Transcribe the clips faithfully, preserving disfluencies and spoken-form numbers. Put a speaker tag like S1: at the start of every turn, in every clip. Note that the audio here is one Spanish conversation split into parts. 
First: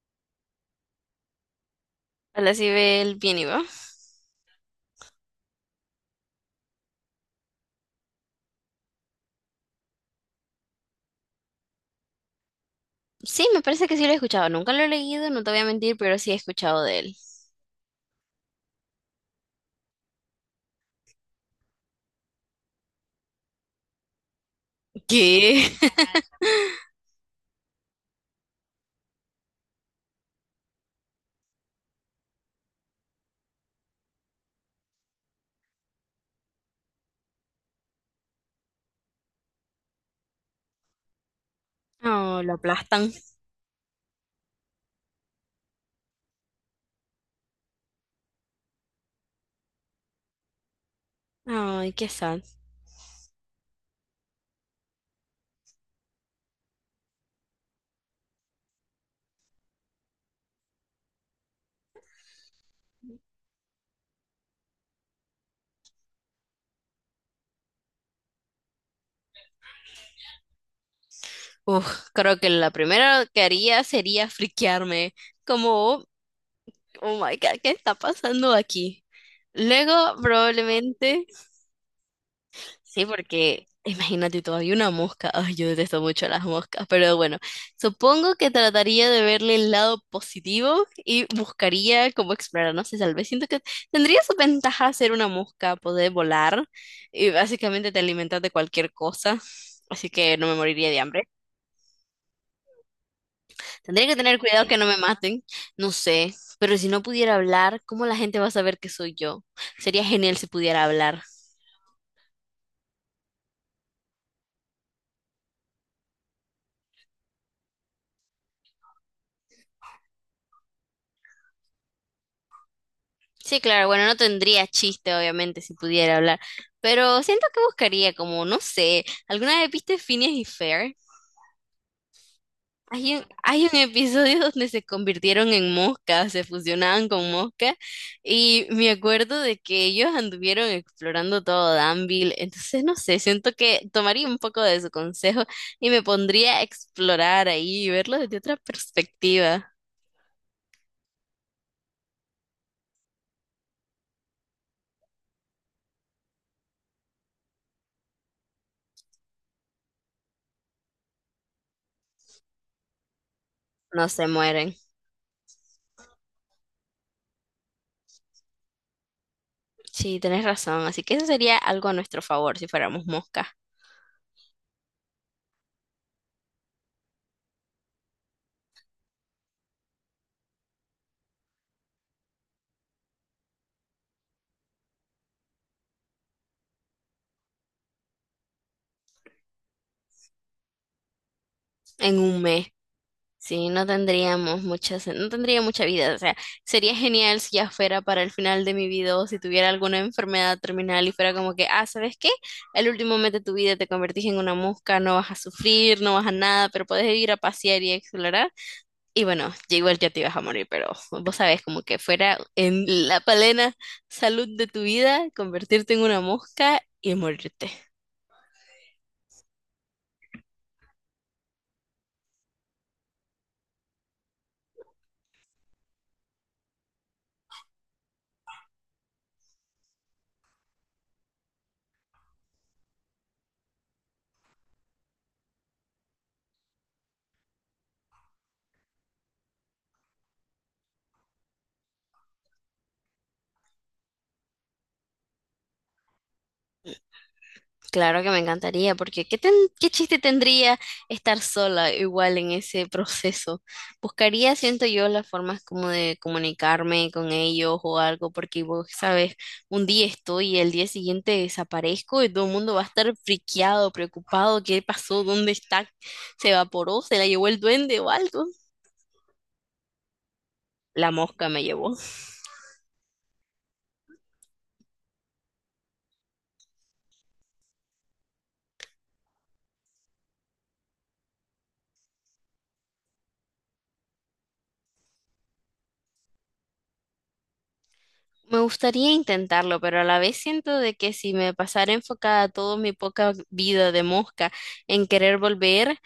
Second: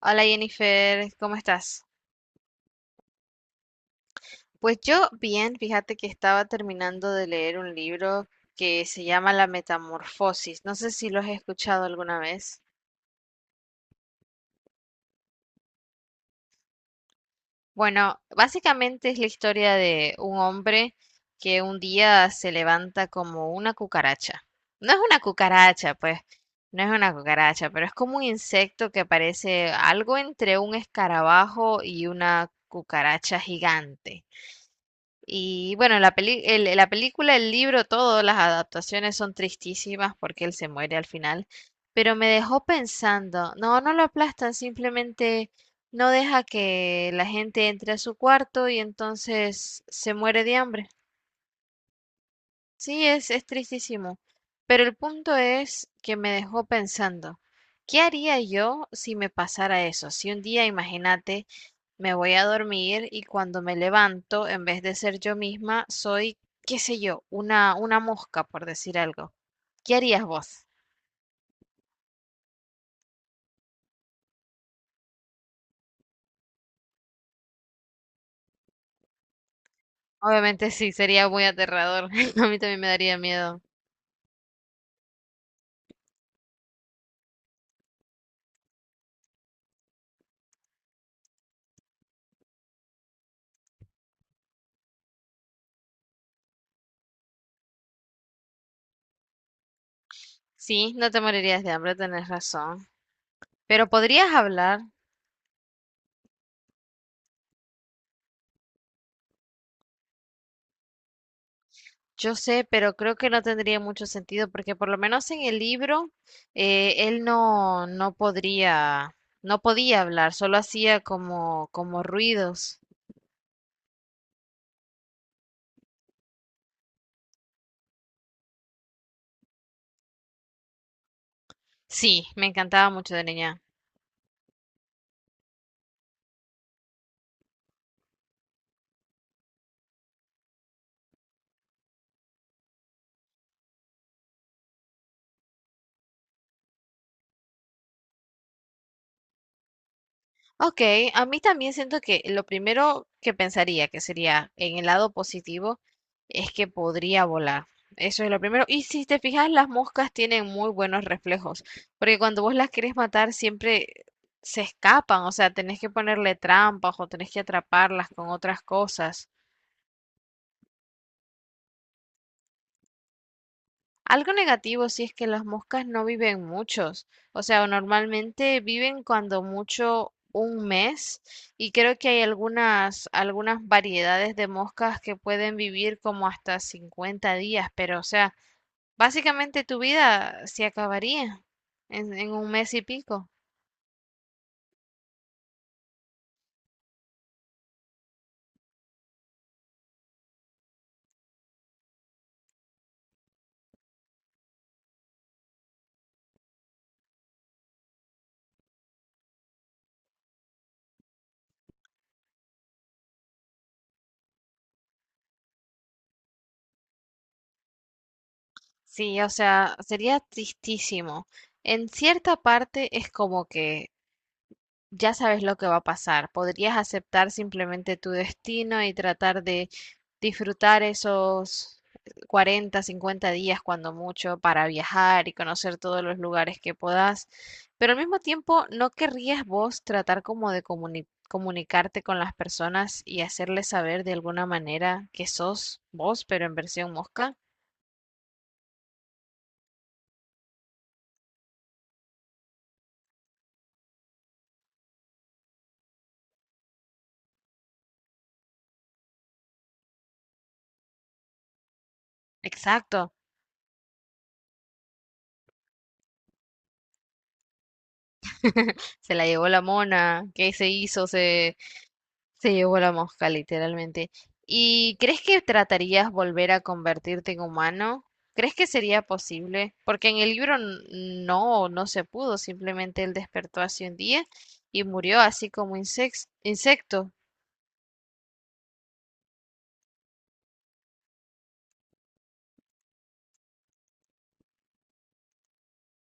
S1: Hola Jennifer, ¿cómo estás?
S2: Hola, si ve el bien y va.
S1: Pues yo bien, fíjate que estaba terminando de leer un libro que se llama La Metamorfosis. No sé si lo has escuchado alguna vez.
S2: Sí, me parece que sí lo he escuchado. Nunca lo he leído, no te voy a mentir, pero sí he escuchado de él.
S1: Bueno, básicamente es la historia de un hombre que un día se levanta como una cucaracha. No es una
S2: ¿Qué?
S1: cucaracha, pues, no es una cucaracha, pero es como un insecto que parece algo entre un escarabajo y una cucaracha gigante. Y bueno, la peli- el- la película, el libro, todas las adaptaciones son tristísimas porque él se muere al final. Pero me
S2: No lo
S1: dejó
S2: aplastan.
S1: pensando, no, no lo aplastan, simplemente no deja que la gente entre a su cuarto y entonces se muere de hambre.
S2: Ay, qué sad.
S1: Sí, es, es tristísimo. Pero el punto es que me dejó pensando, ¿qué haría yo si me pasara eso? Si un día, imagínate, me voy a dormir y cuando me levanto, en vez de ser yo misma, soy, qué sé yo, una, una mosca, por decir algo. ¿Qué harías vos?
S2: Uf, creo que la primera que haría sería friquearme. Como, oh, my God, ¿qué está pasando aquí? Luego,
S1: Obviamente sí,
S2: probablemente.
S1: sería muy aterrador. A mí también me
S2: Sí,
S1: daría miedo.
S2: porque imagínate, todavía una mosca. Ay, yo detesto mucho las moscas, pero bueno, supongo que trataría de verle el lado positivo y buscaría cómo explorar. No sé, tal vez siento que tendría su ventaja ser una mosca, poder volar y básicamente te alimentas de cualquier cosa, así que no me moriría
S1: Sí,
S2: de
S1: no te
S2: hambre.
S1: morirías de hambre, tenés razón. Pero
S2: Tendría que
S1: podrías
S2: tener cuidado que
S1: hablar,
S2: no me maten, no sé, pero si no pudiera hablar, ¿cómo la gente va a saber que soy yo? Sería genial si pudiera hablar.
S1: yo sé, pero creo que no tendría mucho sentido porque por lo menos en el libro eh, él no, no podría, no podía hablar, solo hacía como, como ruidos.
S2: Sí, claro, bueno, no tendría chiste, obviamente, si pudiera hablar, pero siento que buscaría como, no sé, ¿alguna vez viste Phineas y Fer?
S1: Sí, me encantaba mucho
S2: Hay
S1: de
S2: un,
S1: niña.
S2: hay un episodio donde se convirtieron en moscas, se fusionaban con moscas, y me acuerdo de que ellos anduvieron explorando todo Danville, entonces no sé, siento que tomaría un poco de su consejo y me pondría a explorar ahí y verlo desde otra perspectiva.
S1: Ok, a mí también siento que lo primero que pensaría que sería en el lado positivo es que podría volar. Eso es lo primero. Y si te fijas, las moscas tienen muy buenos reflejos, porque cuando vos las querés matar siempre
S2: No se
S1: se
S2: mueren.
S1: escapan, o sea, tenés que ponerle trampas o tenés que atraparlas con otras cosas.
S2: Sí, tenés razón, así que eso sería algo a nuestro favor si fuéramos moscas.
S1: Algo negativo sí es que las moscas no viven muchos, o sea, normalmente viven cuando mucho un mes y creo que hay algunas, algunas variedades de moscas que pueden vivir como hasta cincuenta días, pero o sea, básicamente tu vida se acabaría en,
S2: En
S1: en
S2: un
S1: un
S2: mes,
S1: mes y pico.
S2: sí, no tendríamos muchas, no tendría mucha vida. O sea, sería genial si ya fuera para el final de mi vida o si tuviera alguna enfermedad terminal y fuera como que, ah, ¿sabes qué? El último mes de tu vida te convertís en una mosca, no vas a sufrir, no vas a nada, pero puedes ir a pasear y a explorar. Y bueno, ya igual ya te ibas a morir, pero vos sabés, como que fuera en la plena salud de tu vida, convertirte en una mosca y morirte.
S1: Sí, o sea, sería tristísimo. En cierta parte es como que ya sabes lo que va a pasar. Podrías aceptar simplemente tu destino y tratar de disfrutar esos cuarenta, cincuenta días cuando mucho para viajar y conocer todos los lugares que podás. Pero al mismo tiempo, ¿no querrías vos tratar como de comuni- comunicarte con las personas y hacerles saber de alguna manera que sos vos, pero en versión mosca?
S2: Claro que me encantaría, porque ¿qué, ten- qué chiste tendría estar sola igual en ese proceso? Buscaría, siento yo, las formas como de comunicarme con ellos o algo, porque vos sabes, un día estoy y el día siguiente desaparezco y todo el mundo va a estar
S1: Exacto.
S2: friqueado, preocupado, ¿qué pasó? ¿Dónde está? ¿Se evaporó? ¿Se la llevó el duende o algo?
S1: Se la llevó la mona. ¿Qué se hizo?
S2: La mosca
S1: Se
S2: me llevó.
S1: Se llevó la mosca, literalmente. ¿Y crees que tratarías volver a convertirte en humano? ¿Crees que sería posible? Porque en el libro n- no, no se pudo, simplemente él despertó hace un día y murió así como insex- insecto.
S2: Me gustaría intentarlo, pero a la vez siento de que si me pasara enfocada toda mi poca vida de mosca en querer volver,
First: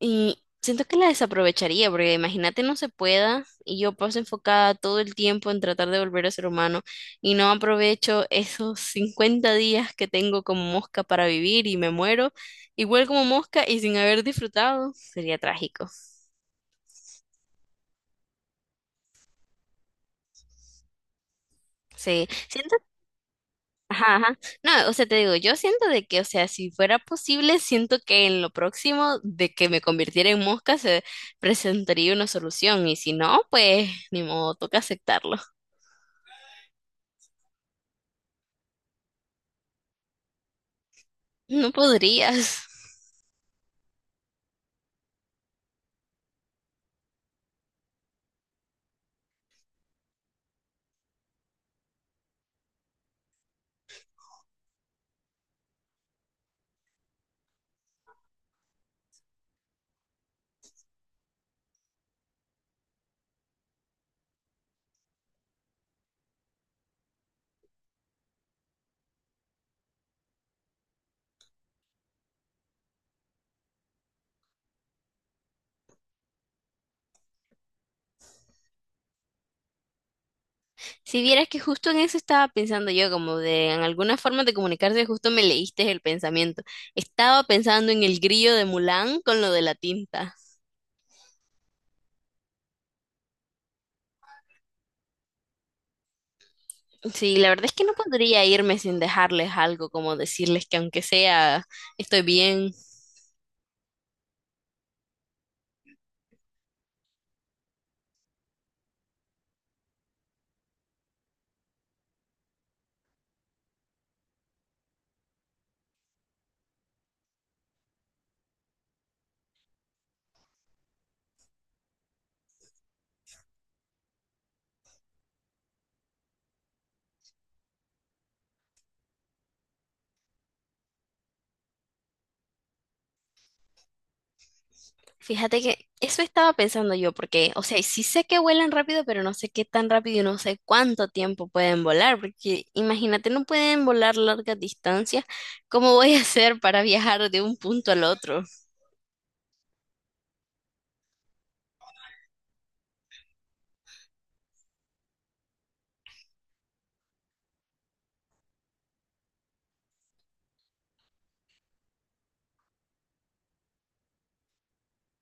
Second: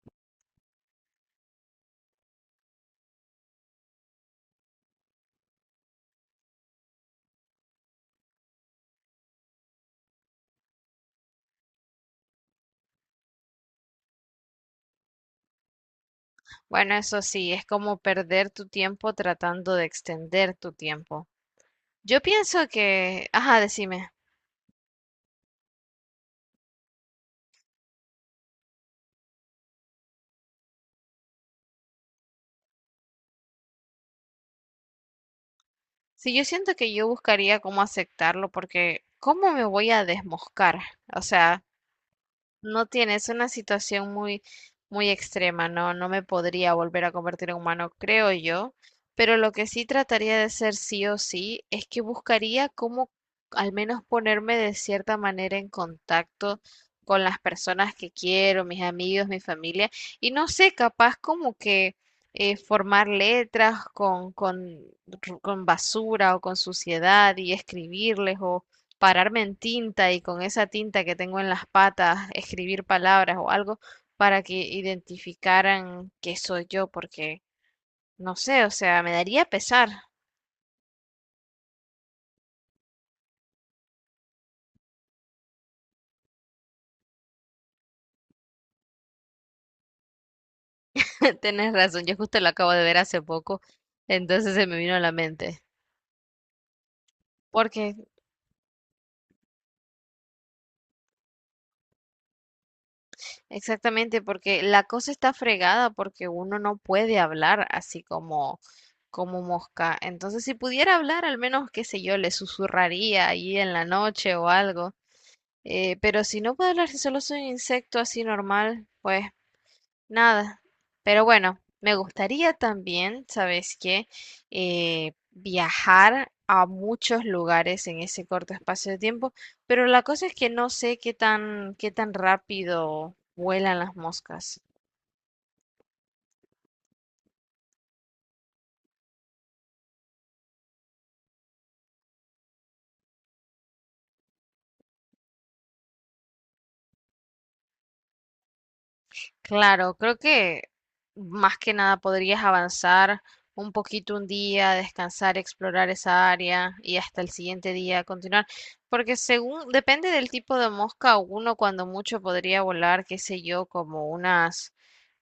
S2: y siento que la desaprovecharía, porque imagínate no se pueda y yo paso enfocada todo el tiempo en tratar de volver a ser humano y no aprovecho esos cincuenta días que tengo como mosca para vivir y me muero igual como mosca y sin haber disfrutado, sería trágico.
S1: Bueno, eso sí, es como perder tu tiempo tratando de extender tu tiempo. Yo
S2: Sí,
S1: pienso
S2: siento,
S1: que, ajá, decime,
S2: ajá, ajá. No, o sea, te digo, yo siento de que, o sea, si fuera posible, siento que en lo próximo de que me convirtiera en mosca se presentaría una solución y si no, pues ni modo, toca aceptarlo.
S1: si yo siento que yo buscaría cómo aceptarlo, porque ¿cómo me voy a desmoscar? O sea,
S2: No podrías.
S1: no tienes una situación muy, muy extrema, ¿no? No me podría volver a convertir en humano, creo yo, pero lo que sí trataría de hacer sí o sí es que buscaría cómo al menos ponerme de cierta manera en contacto con las personas que quiero, mis amigos, mi familia, y no sé, capaz como que eh, formar letras con, con, con basura o con suciedad y escribirles o pararme en tinta y con esa tinta que tengo en las patas escribir palabras o algo para que identificaran que soy yo, porque no sé, o sea, me daría pesar.
S2: Si vieras que justo en eso estaba pensando yo, como de en alguna forma de comunicarse, justo me leíste el pensamiento. Estaba pensando en el grillo de Mulan con lo de la tinta.
S1: Tienes razón, yo justo lo acabo de ver hace poco, entonces se me vino a la mente.
S2: Sí, la verdad es que no
S1: Porque,
S2: podría irme sin dejarles algo, como decirles que aunque sea, estoy bien.
S1: exactamente, porque la cosa está fregada porque uno no puede hablar así como, como mosca. Entonces, si pudiera hablar, al menos, qué sé yo, le susurraría ahí en la noche o algo. Eh, pero si no puedo hablar, si solo soy un insecto así normal, pues nada. Pero bueno, me gustaría también, ¿sabes qué? Eh, viajar a muchos lugares en ese corto espacio de tiempo, pero la cosa es que no sé qué tan, qué tan rápido vuelan las moscas.
S2: Fíjate que eso estaba pensando yo, porque, o sea, sí sé que vuelan rápido, pero no sé qué tan rápido y no sé cuánto tiempo pueden volar, porque imagínate, no pueden volar largas distancias. ¿Cómo voy a hacer para viajar de un punto al otro?
S1: Claro, creo que más que nada podrías avanzar un poquito un día, descansar, explorar esa área y hasta el siguiente día continuar, porque según depende del tipo de mosca, uno cuando mucho podría volar, qué sé yo, como unas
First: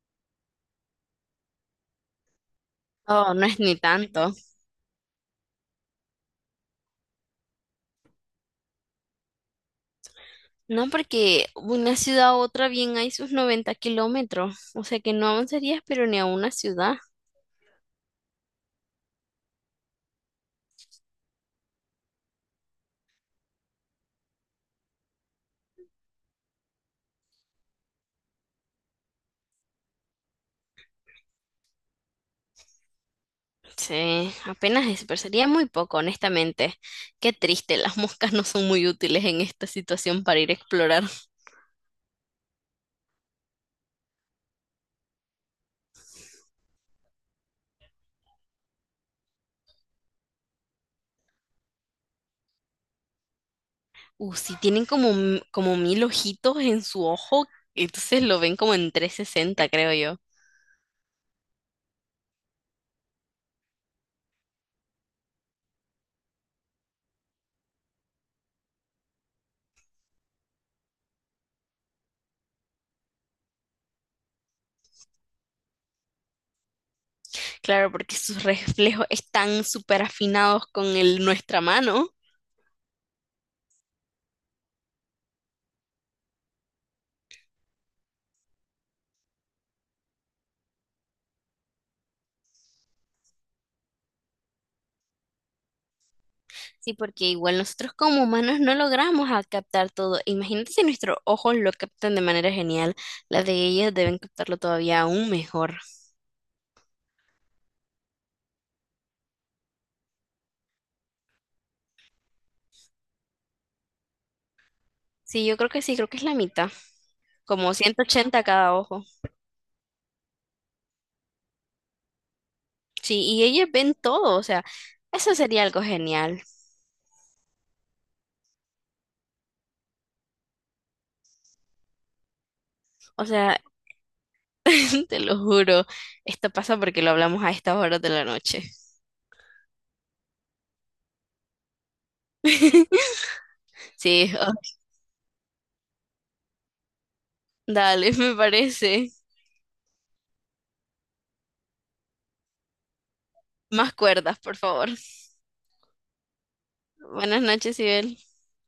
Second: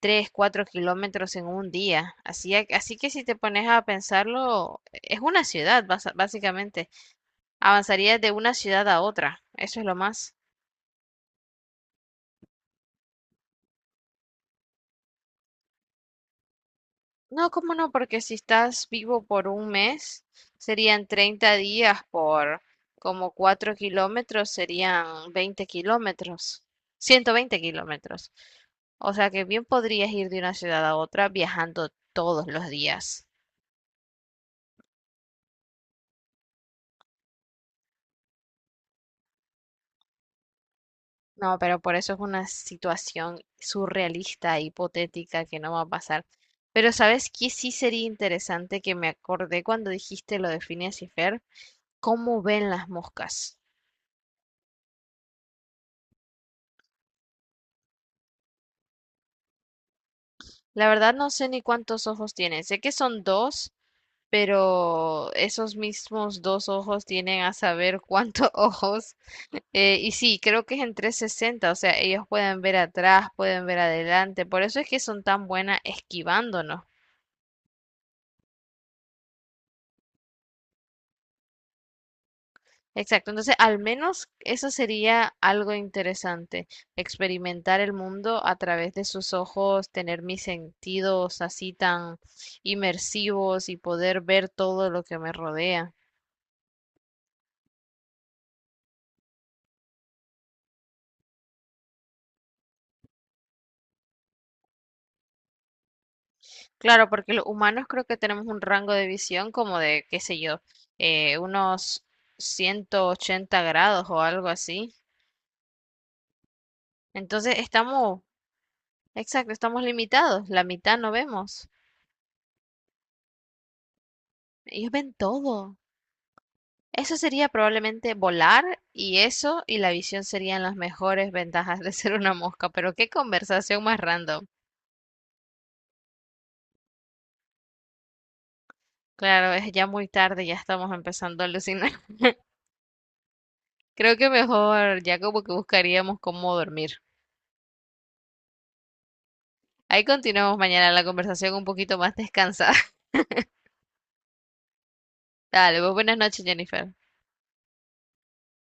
S1: tres, cuatro kilómetros en un día. Así, a- así que si
S2: Oh,
S1: te
S2: no es
S1: pones
S2: ni
S1: a
S2: tanto.
S1: pensarlo, es una ciudad, basa- básicamente. Avanzarías de una ciudad a otra, eso es lo más.
S2: No, porque una ciudad a otra bien hay sus noventa kilómetros, o sea que no avanzarías, pero ni a una ciudad.
S1: No, cómo no, porque si estás vivo por un mes, serían treinta días por como cuatro kilómetros, serían veinte kilómetros, ciento veinte kilómetros. O sea que bien podrías ir de una ciudad a otra viajando todos los días.
S2: Sí, apenas eso, pero sería muy poco, honestamente. Qué triste, las moscas no son muy útiles en esta situación para ir a explorar.
S1: No, pero por eso es una situación surrealista, hipotética, que no va a pasar. Pero ¿sabes qué? Sí sería interesante que me acordé cuando dijiste lo de Phineas y Fer, cómo ven las moscas.
S2: Uh, sí, tienen como, m- como mil ojitos en su ojo, entonces lo ven como en trescientos sesenta, creo yo.
S1: La verdad no sé ni cuántos ojos tienen. Sé que son dos, pero esos mismos dos ojos tienen a saber cuántos ojos. Eh, y sí, creo que es en trescientos sesenta, o sea, ellos pueden ver atrás, pueden ver adelante. Por eso es que son tan buenas esquivándonos.
S2: Claro, porque sus reflejos están súper afinados con el, nuestra mano.
S1: Exacto, entonces al menos eso sería algo interesante, experimentar el mundo a través de sus ojos, tener mis sentidos así tan inmersivos y poder ver todo lo que me rodea.
S2: Sí, porque igual nosotros como humanos no logramos a captar todo. Imagínate si nuestros ojos lo captan de manera genial, las de ellas deben captarlo todavía aún mejor.
S1: Claro, porque los humanos creo que tenemos un rango de visión como de, qué sé yo, eh, unos ciento ochenta grados o algo así.
S2: Sí, yo creo que sí, creo que es la mitad,
S1: Entonces
S2: como ciento
S1: estamos,
S2: ochenta cada ojo.
S1: exacto, estamos limitados, la mitad no vemos.
S2: Sí, y ellas ven todo, o sea,
S1: Ellos ven
S2: eso sería
S1: todo.
S2: algo genial.
S1: Eso sería probablemente volar y eso y la visión serían las mejores ventajas de ser una mosca, pero qué
S2: O sea,
S1: conversación más random.
S2: te lo juro, esto pasa porque lo hablamos a estas horas de la noche.
S1: Claro, es ya muy tarde, ya estamos empezando a alucinar. Creo que
S2: Sí, oh,
S1: mejor ya como que buscaríamos cómo dormir.
S2: dale, me parece.
S1: Ahí continuamos mañana la conversación un poquito más descansada.
S2: Más cuerdas, por favor.
S1: Dale, pues buenas noches, Jennifer.
S2: Buenas noches, Ibel.